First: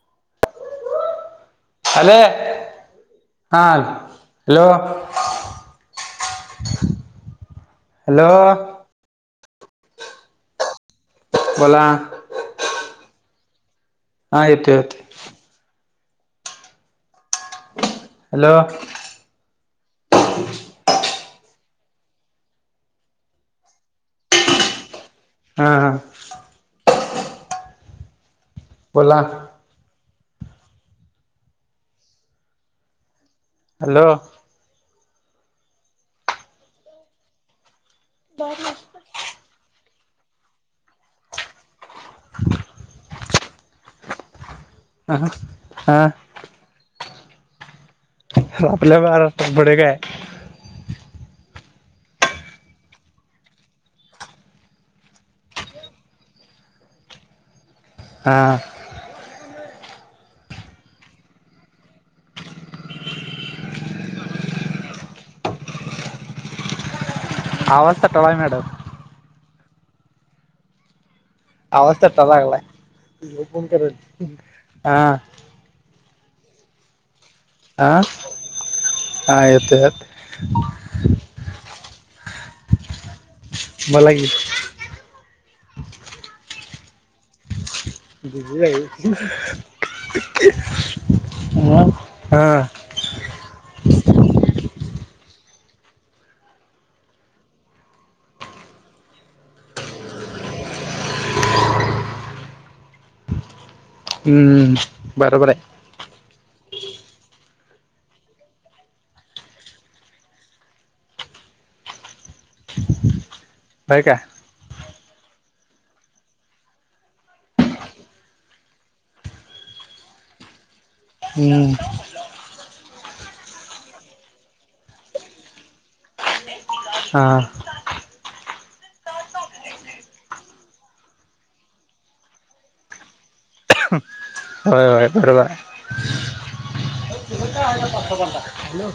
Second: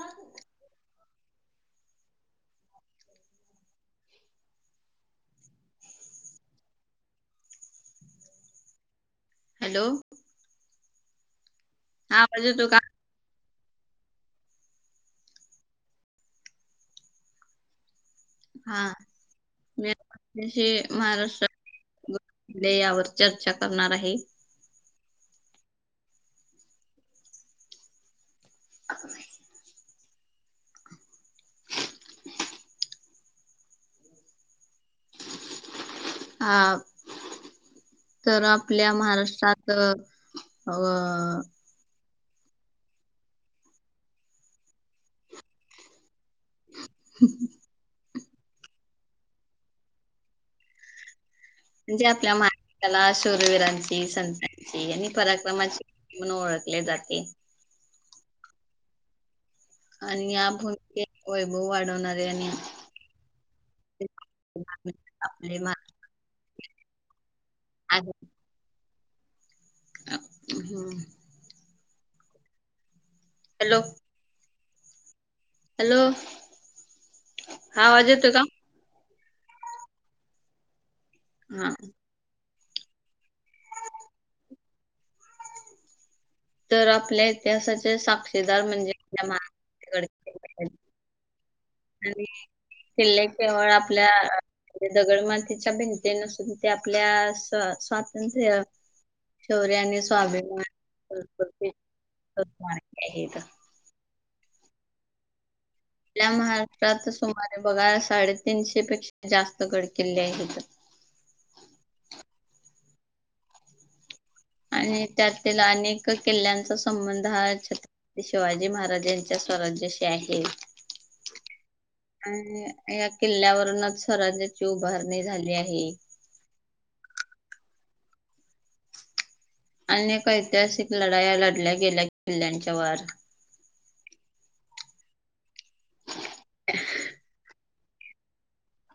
हो [unintelligible] हॅल हा hello [unintelligible] [inaudible] hello hello बोला आपल्या दोघा हा येतोय येतोय हॅलो हा मी आत हे महाराष्ट्र जे यावर चर्चा करणार आहे. हा हा बोला ना हॅलो हा तर आपल्या महाराष्ट्रात तर अं [inaudible] हॅलो हा [unintelligible] आपल्या महाराष्ट्रात पुढे काय? म्हणजे आपल्या महाराष्टाला शुरवीरांची, संतांची आणि पराक्रमाची म्हणून ओळखल्या जाते. हां आणि आपुण ते वैभव वाढवणारे आणि [unintelligible] आवज थटलाय मॅडम हं हम्म आवाज थटाय लागलाय. हॅलो हॅलो हा आं आवाज येतो का हा येतोय येतोय हा बोला की तर आपल्या इतिहासाचे साक्षीदार म्हणजे आपल्या महाराष्ट्राचे गडकिल्ले आहेत. हा आणि हा किल्ले केवळ आपल्या दगडमातीच्या भिंती नसून ते आपल्या स स्वातंत्र्य शौर्य आणि स्वाभिमान [unintelligible] हम्म बरोबर आहे. आपल्या महाराष्ट्रात सुमारे बघा साडेतीनशे पेक्षा जास्त गडकिल्ले आहेत. होय काय? आणि त्यातील अनेक किल्ल्यांचा संबंध हा छत शिवाजी महाराज्यांच्या स्वराज्याशी आहे. हम्म अं या किल्ल्यावरंनच स्वराज्याची उभारणी झाली आहे. हा अनेक ऐतिहासिक लढाया लढल्या गेल्या किल्ल्यांच्या वर होय होय बरोबर हाय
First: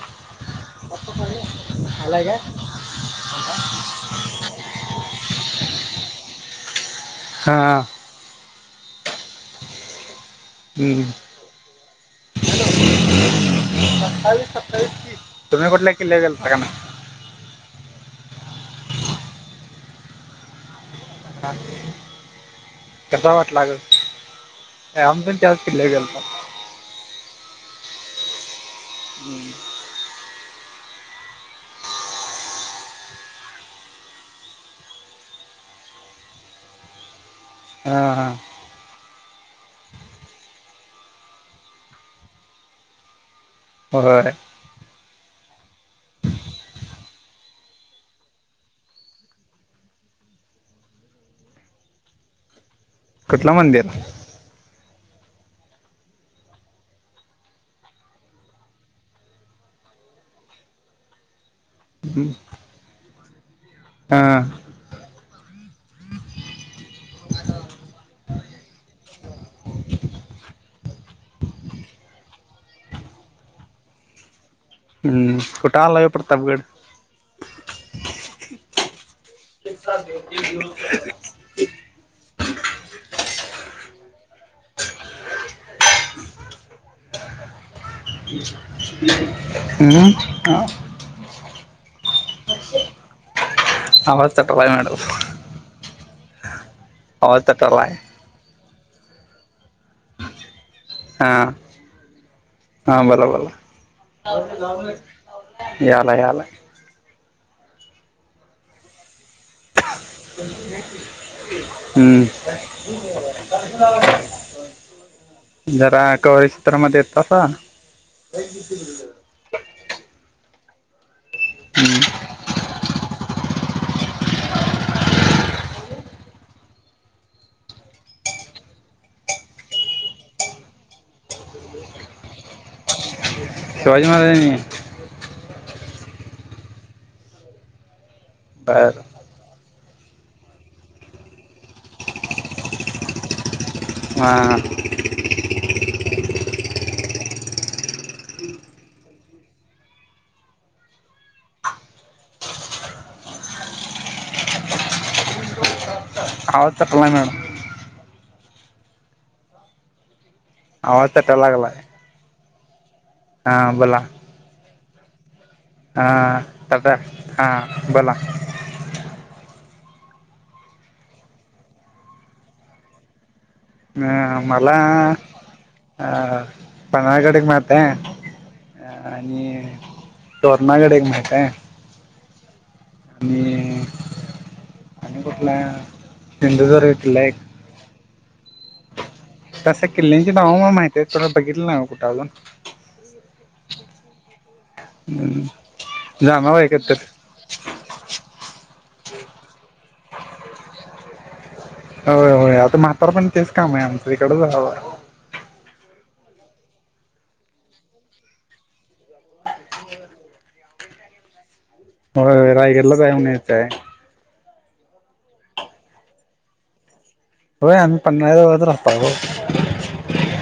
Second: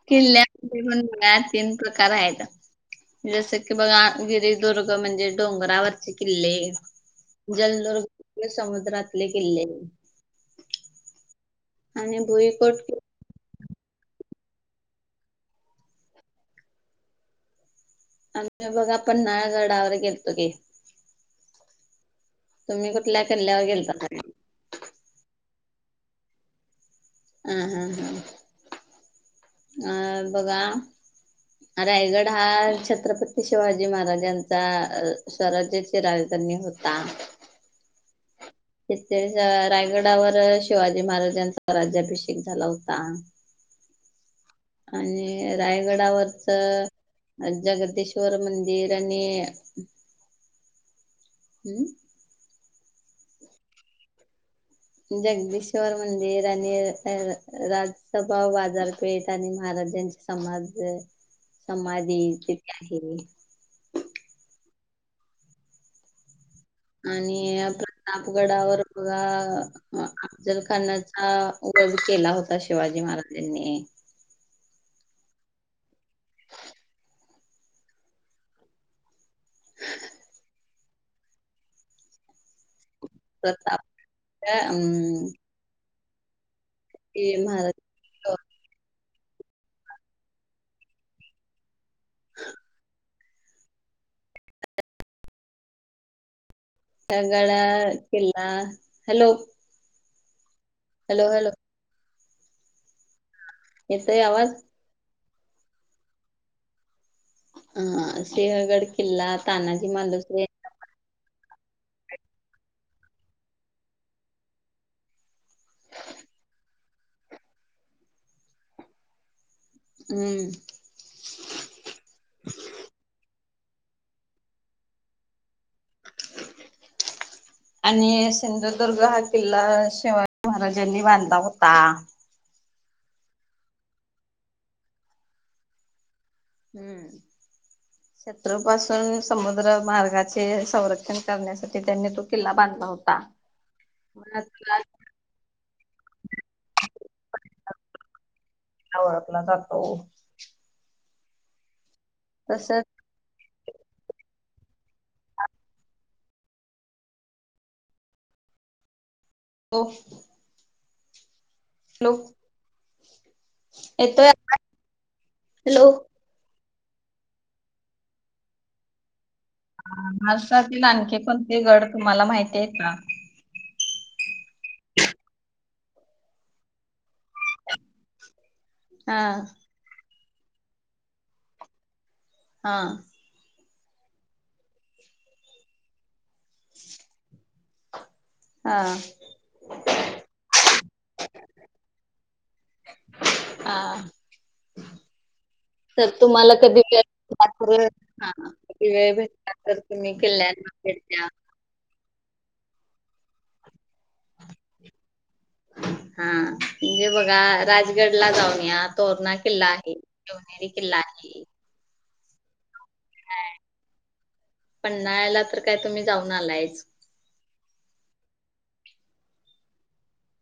किल्ल्यामध्ये पण बघा तीन प्रकार आलाय का आहेत. जसं की बघा गिरी दुर्ग म्हणजे डोंगरावरचे किल्ले हा जलदुर्ग समुद्रातले किल्ले हम्म आणि भुईकोट तुम्ही कुठल्या, किल्लावर गेलता काय नाही. आम्ही बघा, पन्हाळगडावर गेलतो की का तुम्ही कुठल्या किल्ल्यावर गेलता काय आम्हीपण त्याचं किल्ल्यावर गेलतो हम हा हम अ बघा. रायगड हा छत्रपती शिवाजी महाराजांचा स्वराज्य ची राजधानी होता. हम हा ते रायगडावर शिवाजी, महाराजांचा राज्याभिषेक झाला होता. ह. होय. आणि रायगडावरच जगदेश्वर मंदिर आणि हम्म कु ठ जगदीश्वर मंदिर आणि राजसभा बाजारपेठ आणि महाराजांची समाज समाधी तिथे आहे. हा आणि प्रतापगडावर बघा अफजलखानाचा वध केला होता शिवाजी महाराजांनी हम्म. कुठं आला ह्यो प्रतापगड ह प्रताप. हे महाराज हम् ह का [inaudible] ह आवाज तट बाय मॅडव आवाज गळा तटलाय किल्ला हॅलो. हॅलो हा हॅलो हा बोला येतोय आवाज बोला. याला याला हा सिंहगड किल्ला तानाजी मालू हम्म जरा कवरेज क्षेत्रा मध्ये येता का. हम्म हम्म [inaudible] आणि सिंधुदुर्ग हा किल्ला शिवाजी महाराजांनी बांधला होता शिवाजी महाराजानी हम्म बर शत्रूपासून समुद्र मार्गाचे संरक्षण करण्यासाठी त्यांनी तो किल्ला बांधला होता हो हां [inaudible] ळखला जख [inaudible] तसंच. [unintelligible] मॅडम ओ! आवाज [unintelligible] लागलाय. हॅलो हां बोला येतोये हॅलो. हां टाटा हां बोला. राष्ट्रातील आणखी कोणते गड तुम्हाला माहितीहे कां? हं मला आ पन्हाळगड एक माहिती आहे. अ हा आणि तोरणागड एक माहीत आहे. हां! मी आणि कुठला सिंधुदुर्ग इथला एक. हा! तसं किल्ल्यांची नाव मला माहितये सगळं बघितलं नाय वो कुठं अजून. हा तर तुम्हाला जाणार आहे कधी एकत्र [unintelligible] [inaudible] ातर हा किती वेळ भेटला तर तुम्ही किल्ल्यांना भेट दया होय होय आता म्हातार पण तेच काम आहे आमचं इकडच ह राहवाक [inaudible] हा म्हणजे बघा राजगड ला जाऊन या तोरणा किल्ला आहे. शीवनेरी किल्ला आहे. व्हयं रायगडला जाऊन येता आहे पन्हाळा ला तर काय तुम्ही जाऊन आलायच. होय आम्ही पन्हाळ्यालाच राहता ओ.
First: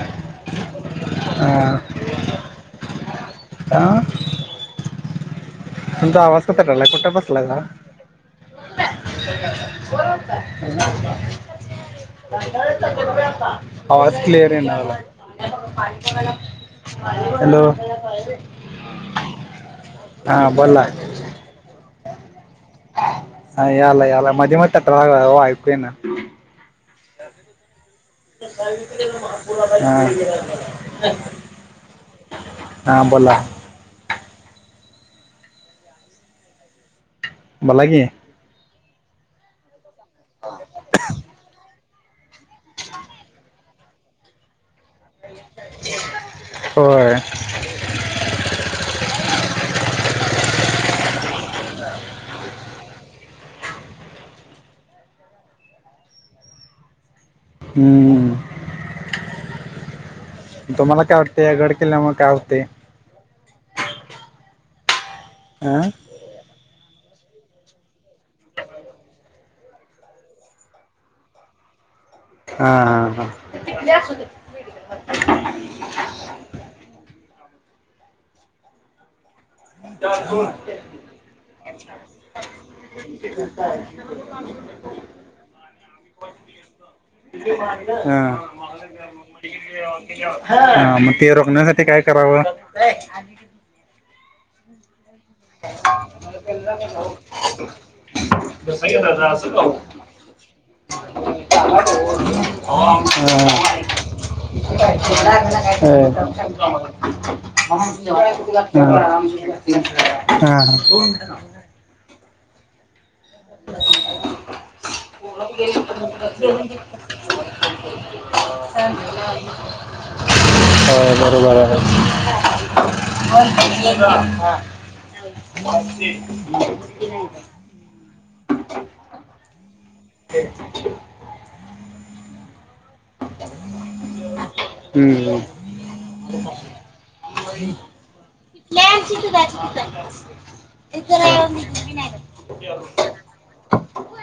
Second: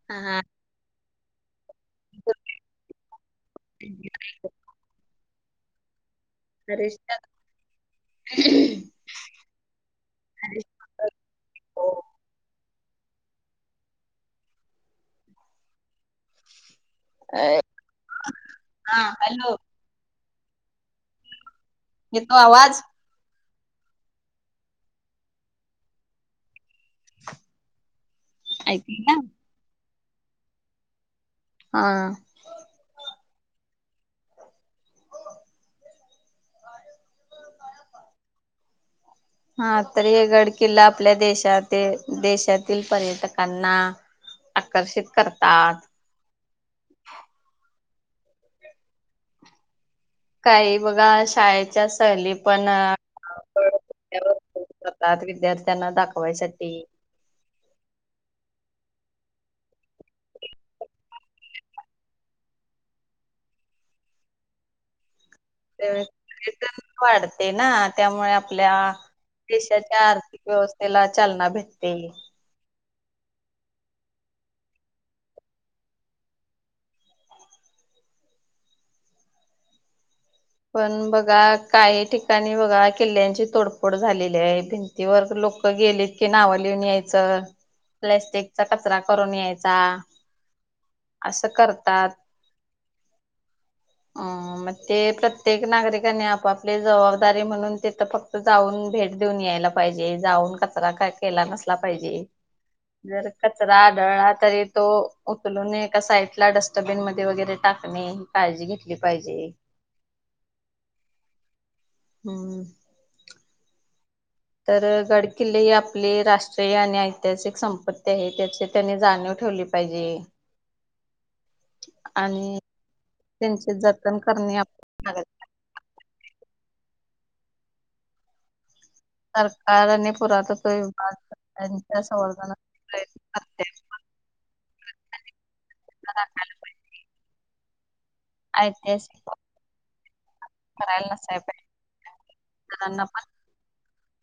हा हा! हा आ! तुमचा आवाज [unintelligible] कुठ बसला सा. [inaudible] आवाज क्लिअर [inaudible] लागला हॅलो! हा हॅलो! हां बोला. येतो आवाज? हाय आलाय, आलाय मध्ये, मध्ये, [unintelligible] लागलाय यांकु येना. ऐकली ना आं. हा! हा बोला? बोला की. हा तर हे गड किल्ला आपल्या देशात ते देशातील पर्यटकांना, आकर्षित करतात. होय! काही बघा शाळेच्या सहली पण [inaudible] करतात विद्यार्थ्यांना दाखवायसाठी. हूं! तुम्हाला काय वाटतय या गड किल्ल्या मुळ काय होतय. अ [inaudible] वाढतय ना त्यामुळे आपल्या देशाच्याआर्थिक व्यवस्थेला चालना, भेटते. हा, हा, हा, [inaudible] ू पण बघा, काही ठिकाणी बघा, किल्ल्यांची तोडफोड झालेली आहे, भिंतीवर लोक लक गेलीत की नावं लिहून यायचं, हा हा प्लॅस्टिकचा कचरा करून यायचा. हा, मग ते असं रोखण्यासाठी काय करतात. करावं? आ म ते प्रत्येक नागरिकाने आपापली जबाबदारी म्हणून, तिथ फक्त जाऊन भेट देऊन यायला पाहिजे, जाऊन कचरा केला नसला पाहिजे, जरी कचरा हा आढळला तरी तो उचलुण एका साईडला डस्टबीन मध्ये वगैरे टाकणे, ही काळजी घेतली पाहिजे. हा, हम्म, [inaudible] [inaudible] तर गड किल्ले ही आपली राष्ट्रीय आणि ऐतिहासिक संपत्ती आहे त्याची त्यांनी जाणीव ठेवली पाहिजे होय, बरोबर हाय. आणि त्यांचे जतन करणे आपल्या भागात [inaudible] [inaudible] सरकार, आणि पुरातत्व विभाग यांच्या, संवर्धना प्रयत्न करते हम्म, [inaudible] [inaudible] [inaudible] [inaudible] [inaudible] ऐतिहासिक वस्तू करायला नसाय पाहिजे जणांना पण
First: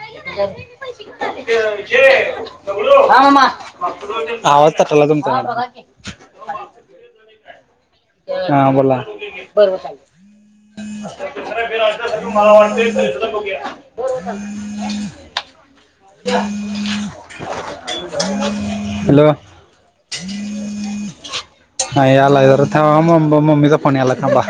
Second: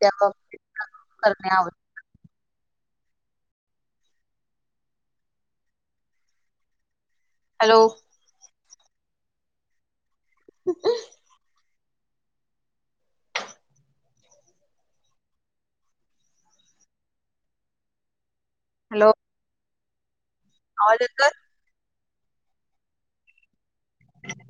त्या बाबतीत जागरूक करणे आवश्यक तटायला लागलाय. हॅलो? हा बोला, बर [unintelligible] हॅलो? आवाज येतोय? हं यालाय, जरा थांबा, म मम्मीचा फोन यालाय, थांबा.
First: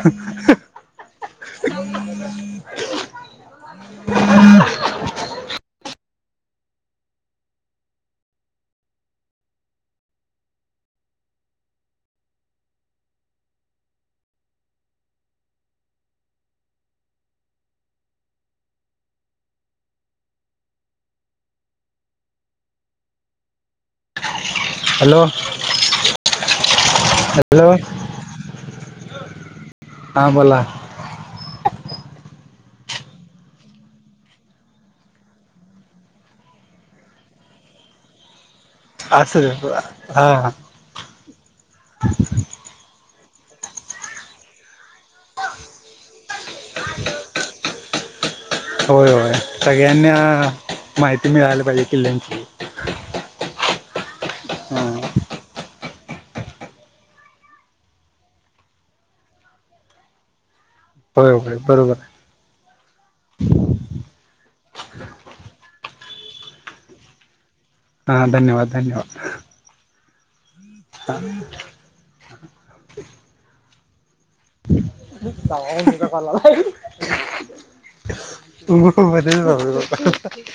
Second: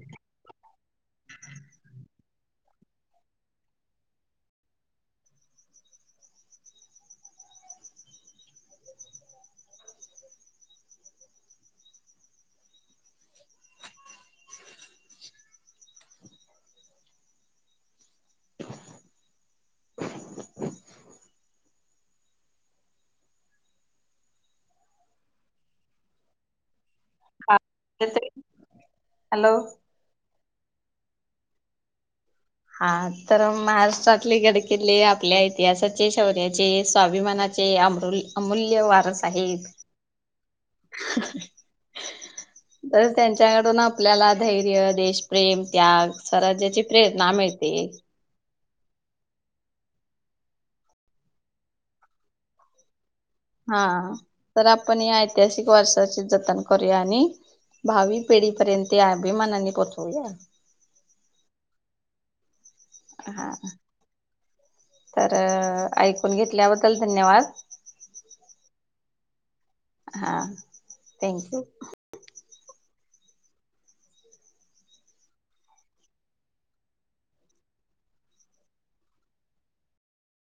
[inaudible] [inaudible] हॅलो! हा, हॅलो, येतोय. हॅलो हां बोला. हा, तर महाराष्ट्रातले गडकिल्ले, आपल्या इतिहासाचे, शौर्याचे, स्वाभिमानाचे. चे अमरु अमूल्यवाद असल, हा [unintelligible] तर त्यांच्याकडून आपल्याला, धैर्य, देशप्रेम, त्याग, स्वराज्याची प्रेरणा मिळते. होय, होय, सगळ्यांना माहिती मिळायला पाहिजे किल्ल्यांची हा, तर हा. आपण या ऐतिहासिक वरसाची जतन करूया, आणि भावी, पिढीपर्यंत या अभिमानानी पोहोचवूया. होय, होय बरोबर आहे. हा, तर ऐकून घेतल्याबद्दल, धन्यवाद! हा धन्यवाद! धन्यवाद! हा, थँक यू! [unintelligible] [unintelligible]